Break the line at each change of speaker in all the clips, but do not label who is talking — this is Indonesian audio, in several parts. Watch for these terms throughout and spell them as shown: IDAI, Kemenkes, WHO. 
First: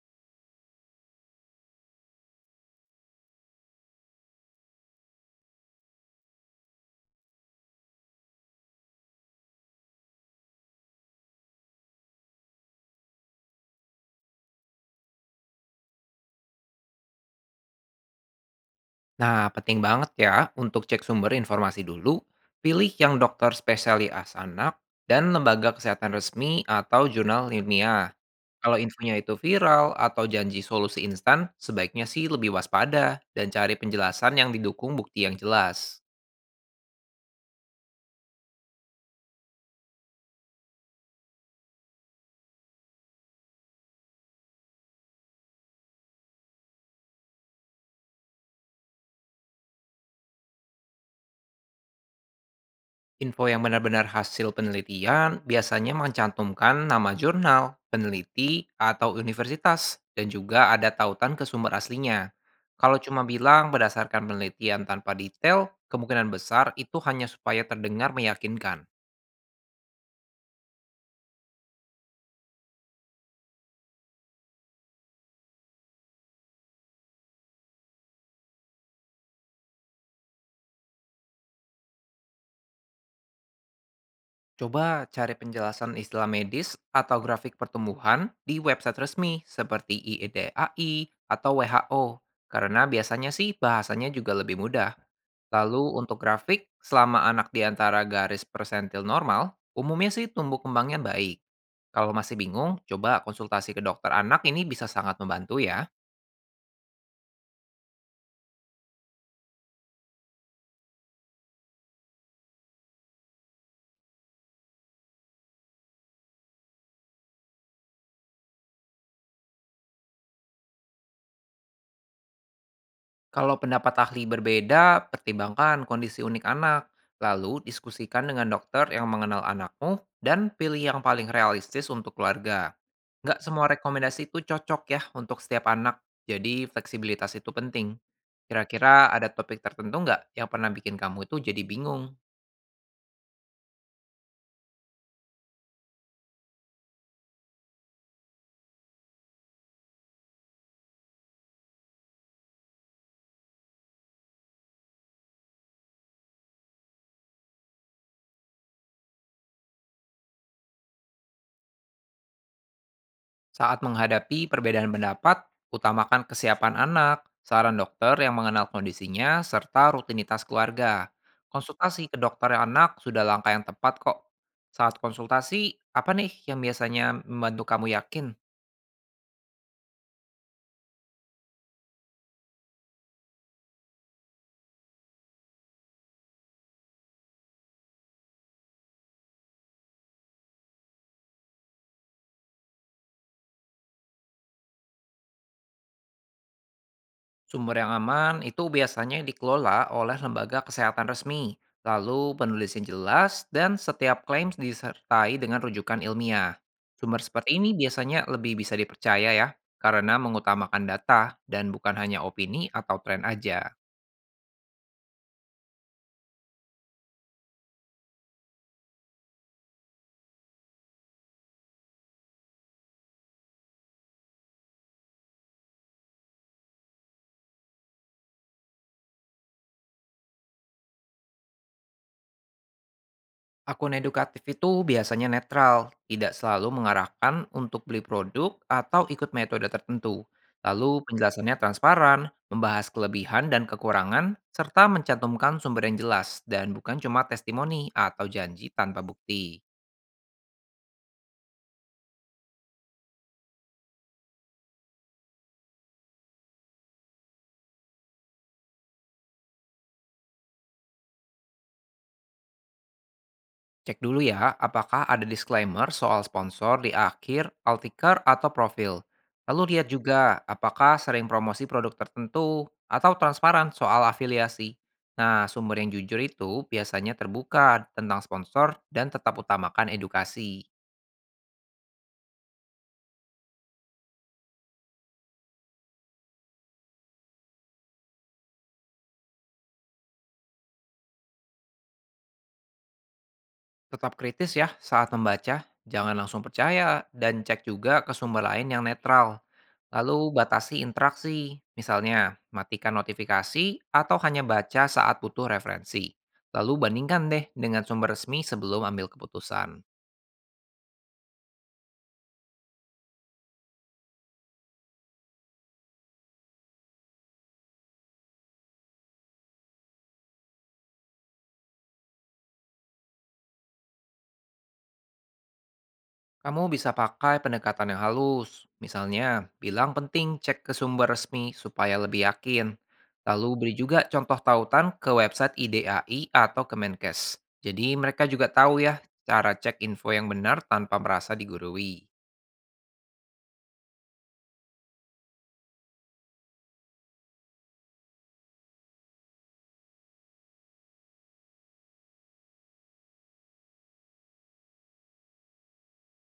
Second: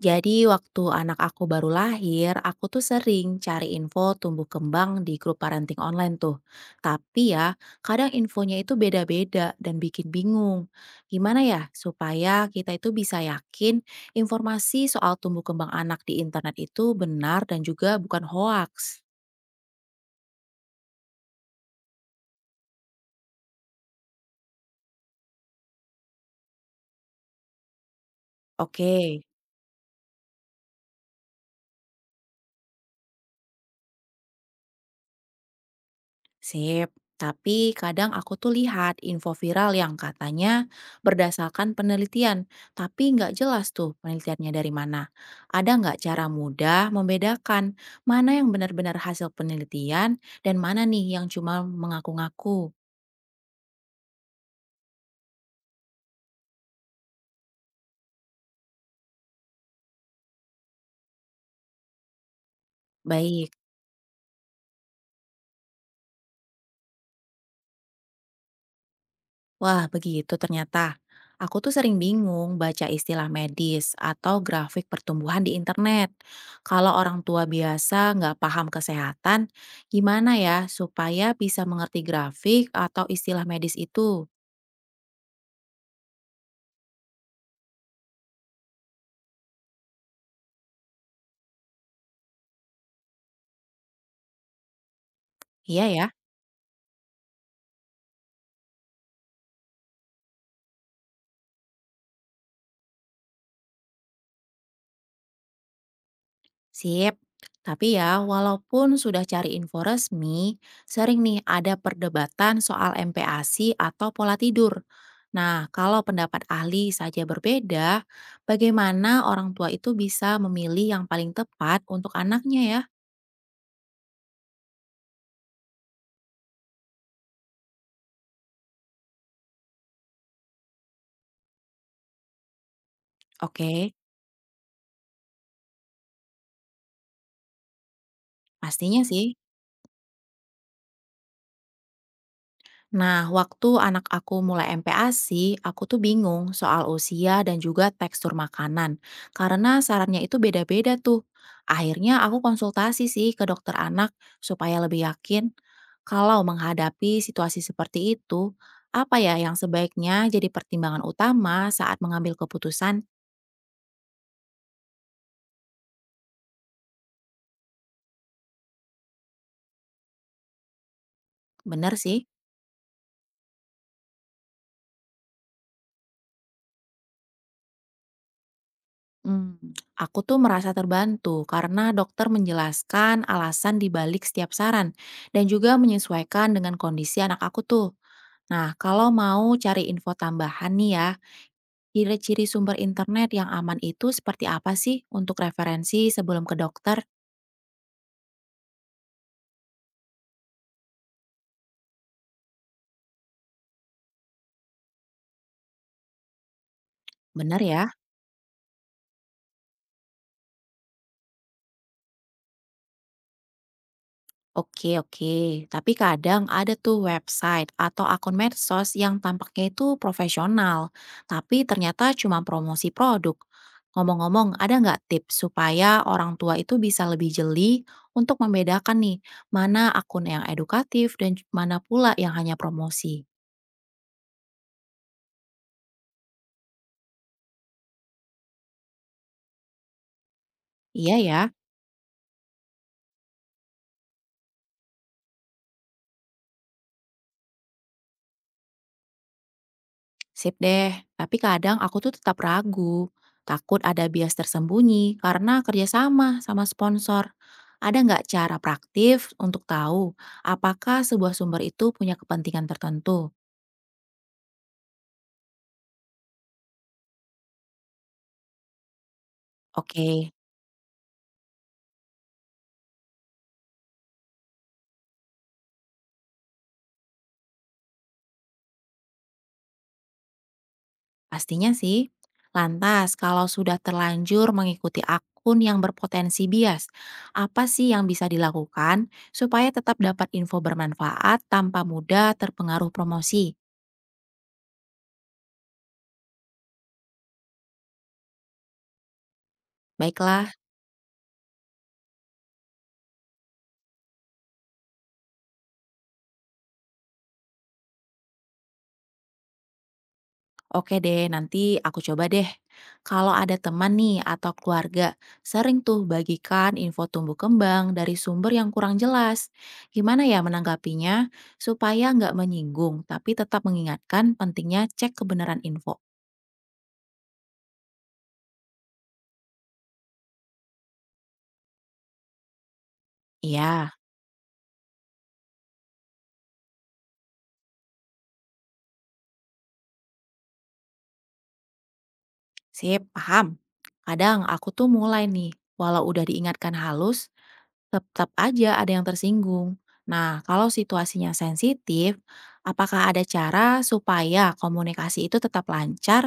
Jadi waktu anak aku baru lahir, aku tuh sering cari info tumbuh kembang di grup parenting online tuh. Tapi ya, kadang infonya itu beda-beda dan bikin bingung. Gimana ya supaya kita itu bisa yakin informasi soal tumbuh kembang anak di internet itu benar dan juga bukan hoaks?
Nah, penting banget ya untuk cek sumber informasi dulu, pilih yang dokter spesialis anak dan lembaga kesehatan resmi atau jurnal ilmiah. Kalau
Oke.
infonya itu viral atau janji solusi instan, sebaiknya sih lebih waspada dan cari penjelasan yang didukung bukti yang jelas.
Sip, tapi kadang aku tuh lihat info viral yang katanya berdasarkan penelitian, tapi nggak jelas tuh penelitiannya dari mana. Ada nggak cara mudah membedakan mana yang benar-benar hasil penelitian dan mana nih yang cuma mengaku-ngaku?
Info yang benar-benar hasil penelitian biasanya mencantumkan nama jurnal, peneliti, atau universitas, dan juga ada tautan ke sumber aslinya. Kalau cuma
Baik.
bilang berdasarkan penelitian tanpa detail, kemungkinan besar itu hanya supaya terdengar meyakinkan.
Wah, begitu ternyata. Aku tuh sering bingung baca istilah medis atau grafik pertumbuhan di internet. Kalau orang tua biasa nggak paham kesehatan, gimana ya supaya bisa mengerti grafik atau istilah medis itu?
Coba cari penjelasan istilah medis atau grafik pertumbuhan di website resmi seperti IEDAI atau WHO, karena biasanya sih bahasanya juga lebih mudah.
Iya
Lalu
ya.
untuk grafik, selama anak di antara garis persentil normal, umumnya sih tumbuh kembangnya baik. Kalau masih bingung, coba konsultasi ke dokter anak ini bisa sangat membantu ya.
Sip. Tapi ya, walaupun sudah cari info resmi, sering nih ada perdebatan soal MPASI atau pola tidur. Nah, kalau pendapat ahli saja berbeda, bagaimana orang tua itu bisa memilih yang paling tepat untuk anaknya ya?
Kalau pendapat ahli berbeda, pertimbangkan kondisi unik anak, lalu diskusikan dengan dokter yang mengenal anakmu, dan pilih yang paling realistis untuk keluarga. Nggak semua
Oke,
rekomendasi itu cocok ya untuk setiap anak, jadi fleksibilitas itu penting.
pastinya
Kira-kira ada
sih.
topik tertentu nggak yang pernah bikin kamu itu jadi bingung?
Nah, waktu anak aku mulai MPASI, aku tuh bingung soal usia dan juga tekstur makanan. Karena sarannya itu beda-beda tuh. Akhirnya aku konsultasi sih ke dokter anak supaya lebih yakin. Kalau menghadapi situasi seperti itu, apa ya yang sebaiknya jadi pertimbangan utama saat mengambil keputusan?
Saat menghadapi perbedaan pendapat, utamakan kesiapan anak, saran dokter yang mengenal kondisinya, serta rutinitas keluarga.
Bener
Konsultasi ke
sih.
dokter anak sudah langkah yang tepat kok. Saat konsultasi, apa nih yang biasanya membantu kamu yakin?
Hmm, aku tuh merasa terbantu karena dokter menjelaskan alasan di balik setiap saran dan juga menyesuaikan dengan kondisi anak aku tuh. Nah, kalau mau cari info tambahan nih ya, ciri-ciri sumber internet yang aman itu seperti apa sih untuk referensi sebelum ke dokter?
Sumber yang aman itu biasanya dikelola oleh lembaga kesehatan resmi, lalu penulisnya jelas dan setiap klaim disertai dengan rujukan ilmiah. Sumber seperti
Bener
ini
ya?
biasanya lebih bisa dipercaya ya, karena mengutamakan data dan bukan hanya opini atau tren aja.
Oke, oke. Tapi kadang ada tuh website atau akun medsos yang tampaknya itu profesional, tapi ternyata cuma promosi produk. Ngomong-ngomong, ada nggak tips supaya orang tua itu bisa lebih jeli untuk membedakan nih, mana akun yang edukatif dan mana pula yang hanya promosi?
Akun edukatif itu biasanya netral, tidak selalu mengarahkan untuk beli produk atau ikut metode tertentu. Lalu
Iya ya.
penjelasannya transparan, membahas kelebihan dan kekurangan, serta mencantumkan sumber yang jelas dan bukan cuma testimoni atau janji tanpa bukti.
Sip deh, tapi kadang aku tuh tetap ragu. Takut ada bias tersembunyi karena kerjasama sama sponsor. Ada nggak cara praktif untuk tahu apakah sebuah sumber itu punya kepentingan tertentu?
Cek dulu ya, apakah ada disclaimer soal sponsor di akhir, altiker, atau profil. Lalu lihat
Oke,
juga apakah sering promosi produk tertentu atau transparan soal afiliasi. Nah, sumber yang jujur itu biasanya terbuka tentang sponsor dan tetap utamakan edukasi.
pastinya sih. Lantas, kalau sudah terlanjur mengikuti akun yang berpotensi bias, apa sih yang bisa dilakukan supaya tetap dapat info bermanfaat tanpa mudah terpengaruh promosi?
Tetap kritis ya saat membaca, jangan langsung percaya dan cek juga ke sumber lain yang netral. Lalu
Baiklah.
batasi interaksi, misalnya matikan notifikasi atau hanya baca saat butuh referensi. Lalu bandingkan deh dengan sumber resmi sebelum ambil keputusan.
Oke deh, nanti aku coba deh. Kalau ada teman nih atau keluarga, sering tuh bagikan info tumbuh kembang dari sumber yang kurang jelas. Gimana ya menanggapinya supaya nggak menyinggung, tapi tetap mengingatkan pentingnya cek kebenaran info.
Kamu bisa pakai pendekatan yang halus, misalnya bilang penting cek ke sumber resmi supaya lebih yakin. Lalu beri
Iya,
juga contoh tautan ke website IDAI atau Kemenkes. Jadi mereka juga tahu ya cara cek info yang benar tanpa merasa digurui.
sip, paham. Kadang aku tuh mulai nih, walau udah diingatkan halus, tetap aja ada yang tersinggung. Nah, kalau situasinya sensitif, apakah ada cara supaya komunikasi itu tetap lancar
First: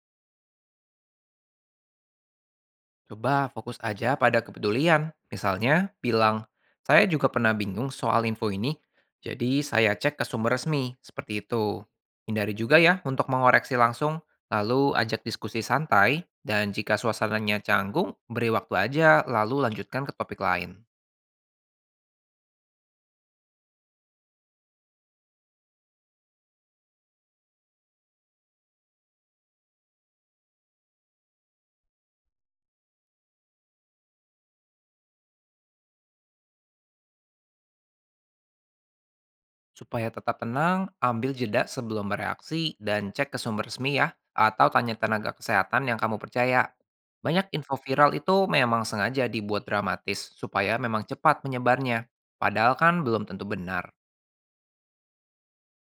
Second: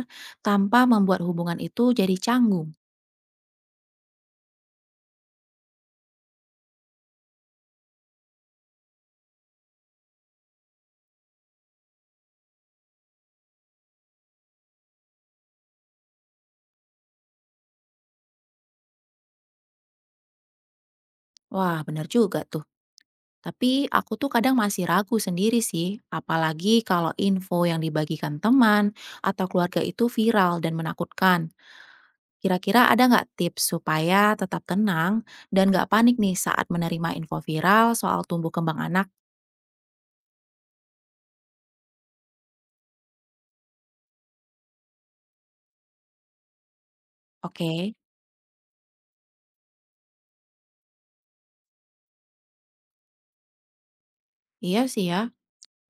tanpa membuat hubungan itu jadi canggung?
Coba fokus aja pada kepedulian. Misalnya, bilang, saya juga pernah bingung soal info ini, jadi saya cek ke sumber resmi, seperti itu. Hindari juga ya untuk mengoreksi langsung, lalu ajak diskusi santai, dan jika suasananya canggung, beri waktu aja, lalu lanjutkan ke topik lain.
Wah, bener juga tuh. Tapi aku tuh kadang masih ragu sendiri sih, apalagi kalau info yang dibagikan teman atau keluarga itu viral dan menakutkan. Kira-kira ada nggak tips supaya tetap tenang dan nggak panik nih saat menerima info viral soal tumbuh kembang anak?
Supaya tetap tenang, ambil jeda sebelum bereaksi dan cek ke sumber resmi ya, atau tanya tenaga kesehatan yang kamu percaya. Banyak info
Oke,
viral itu memang sengaja dibuat dramatis supaya memang cepat menyebarnya, padahal kan belum tentu benar.
iya sih ya.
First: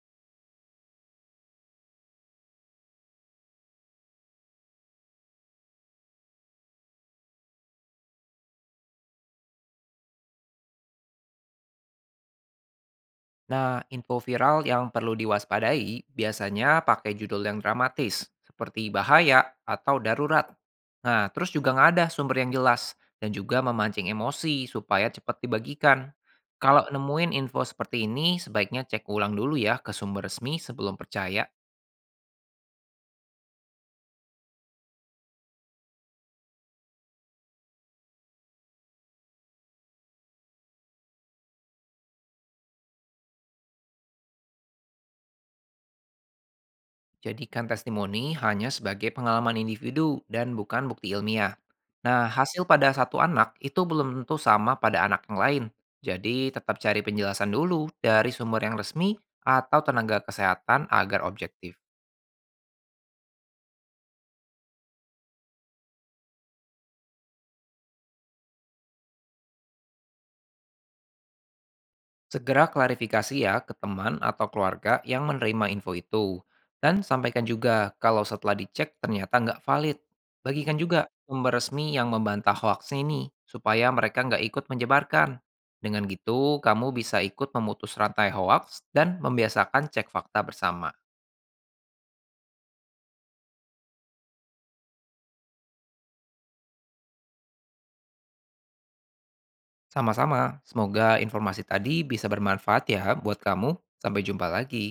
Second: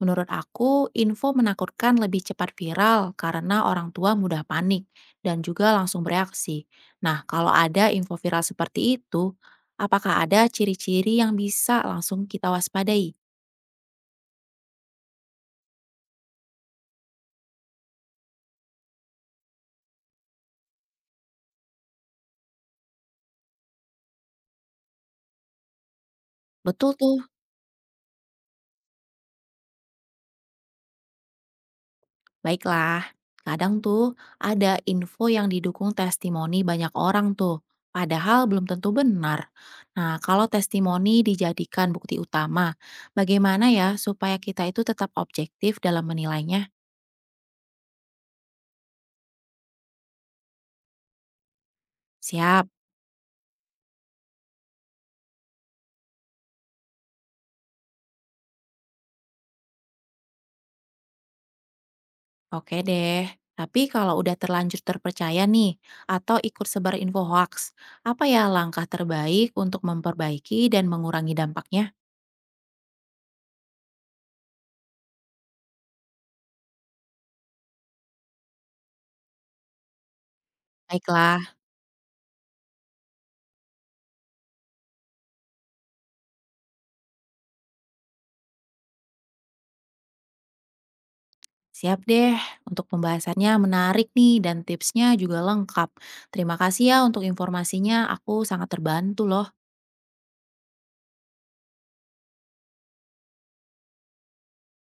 Menurut aku, info menakutkan lebih cepat viral karena orang tua mudah panik dan juga langsung bereaksi. Nah, kalau ada info viral seperti itu, apakah ada ciri-ciri yang bisa langsung kita waspadai?
Nah, info viral yang perlu diwaspadai biasanya pakai judul yang dramatis, seperti bahaya atau darurat. Nah, terus juga nggak ada sumber yang jelas, dan juga memancing emosi supaya cepat dibagikan. Kalau
Betul tuh,
nemuin info seperti ini, sebaiknya cek ulang dulu ya ke sumber resmi sebelum percaya.
baiklah. Kadang tuh ada info yang didukung testimoni banyak orang tuh, padahal belum tentu benar. Nah, kalau testimoni dijadikan bukti utama, bagaimana ya supaya kita itu tetap objektif dalam menilainya?
Jadikan testimoni hanya sebagai pengalaman individu dan bukan bukti ilmiah. Nah, hasil
Siap.
pada satu anak itu belum tentu sama pada anak yang lain. Jadi, tetap cari penjelasan dulu dari sumber yang resmi atau tenaga kesehatan agar objektif.
Oke deh, tapi kalau udah terlanjur terpercaya nih, atau ikut sebar info hoax, apa ya langkah terbaik untuk memperbaiki dan mengurangi dampaknya?
Segera klarifikasi ya ke teman atau keluarga yang menerima info itu. Dan sampaikan juga kalau setelah dicek ternyata nggak valid. Bagikan juga
Baiklah,
sumber resmi yang membantah hoaks ini supaya mereka nggak ikut menyebarkan. Dengan gitu, kamu bisa ikut memutus rantai hoaks dan membiasakan cek fakta bersama.
siap deh. Untuk pembahasannya menarik nih dan tipsnya juga lengkap. Terima kasih ya untuk informasinya, aku sangat terbantu loh.
Sama-sama, semoga informasi tadi bisa bermanfaat ya buat kamu. Sampai jumpa lagi.